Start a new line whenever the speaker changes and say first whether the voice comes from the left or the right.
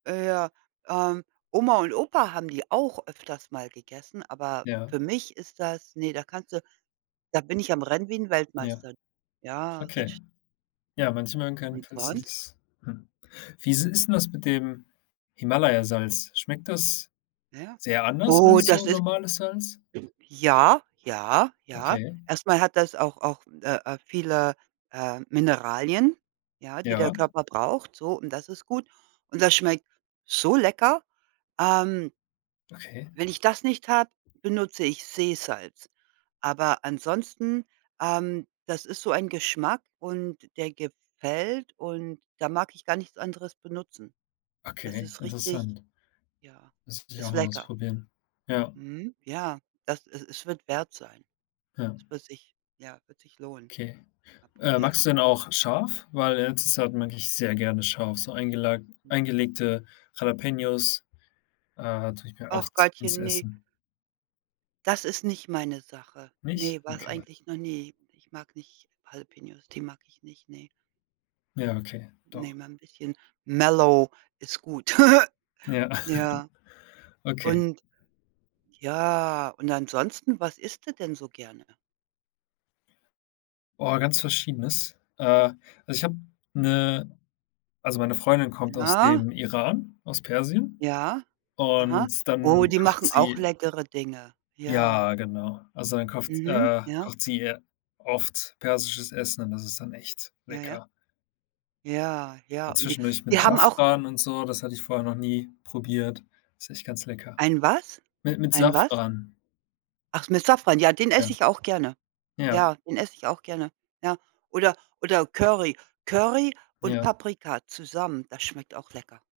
right: Äh, ja, ähm, Oma und Opa haben die auch öfters mal gegessen, aber
left: Ja.
right: für mich ist das ne, da kannst du da bin ich am rennen wie 'n
left: Ja.
right: Weltmeister. Ja, ganz
left: Okay.
right: sch
left: Ja, manche mögen kein
right: Und
left: falls dir
right: sonst?
left: das hm. Wie s ist 'n das mit dem Himalayasalz? Schmeckt das
right: Ja,
left: sehr anders
right: oh
left: als
right: das
left: so
right: ist
left: normales Salz?
right: ja, ja, ja.
left: Okay.
right: Erst mal hat das auch auch, äh, äh, viele, äh, Mineralien, ja, die der
left: Ja.
right: Körper braucht, so und das ist gut. Und das schmeckt so lecker. Ähm
left: Okay.
right: wenn ich das nicht habe, benutze ich Seesalz. Aber ansonsten, ähm, das ist so ein Geschmack und der gefällt und da mag ich gar nichts anderes benutzen. Das
left: Okay,
right: ist
left: interessant.
right: richtig ja,
left: Das muss ich auch
right: ist
left: mal
right: lecker.
left: ausprobieren, ja.
right: Mhm, ja, das es es wird wert sein.
left: Ja.
right: Das wird sich ja, wird sich lohnen
left: Okay.
right: mal
left: Äh,
right: probieren.
left: magst du denn auch scharf? Weil in letzter Zeit mag ich sehr gerne scharf, so eingelag
right: Mhm.
left: eingelegte Jalapeños, äh, tue ich mir
right: Ach
left: oft ins
right: Gottchen, ne
left: Essen.
right: das ist nicht meine Sache.
left: Nicht?
right: Ne, war's
left: Okay.
right: eigentlich noch nie. Ich mag nicht Jalapeños, die mag ich nicht, ne?
left: Ja, okay,
right: Ne,
left: doch
right: mal 'n bisschen mellow ist gut.
left: Ja,
right: Ja.
left: okay.
right: Und, ja, und ansonsten, was isst du denn so gerne?
left: Oh, ganz Verschiedenes. Äh, also, ich habe 'ne also, meine Freundin kommt aus
right: Ja.
left: dem Iran, aus Persien
right: Ja, aha.
left: und
right: Oh,
left: dann
right: die
left: kocht
right: machen auch
left: sie
right: leckere Dinge, ja.
left: Ja, genau. Also, dann kofft
right: Mhm,
left: äh,
right: ja.
left: kocht sie ja oft persisches Essen und das ist dann echt
right: Ja, ja.
left: lecker.
right: Ja, ja,
left: A
right: und die
left: zwischendurch
right: die
left: mit
right: haben auch
left: Safran und so, das hatte ich vorher noch nie probiert, ist echt ganz lecker.
right: Ein was?
left: Mi mit
right: Ein was?
left: Safran.
right: Ach, mit Safran. Ja, den
left: Ja,
right: esse ich auch gerne.
left: ja.
right: Ja, den esse ich auch gerne, ja. Oder oder Curry. Curry und
left: Ja.
right: Paprika zusammen, das schmeckt auch lecker.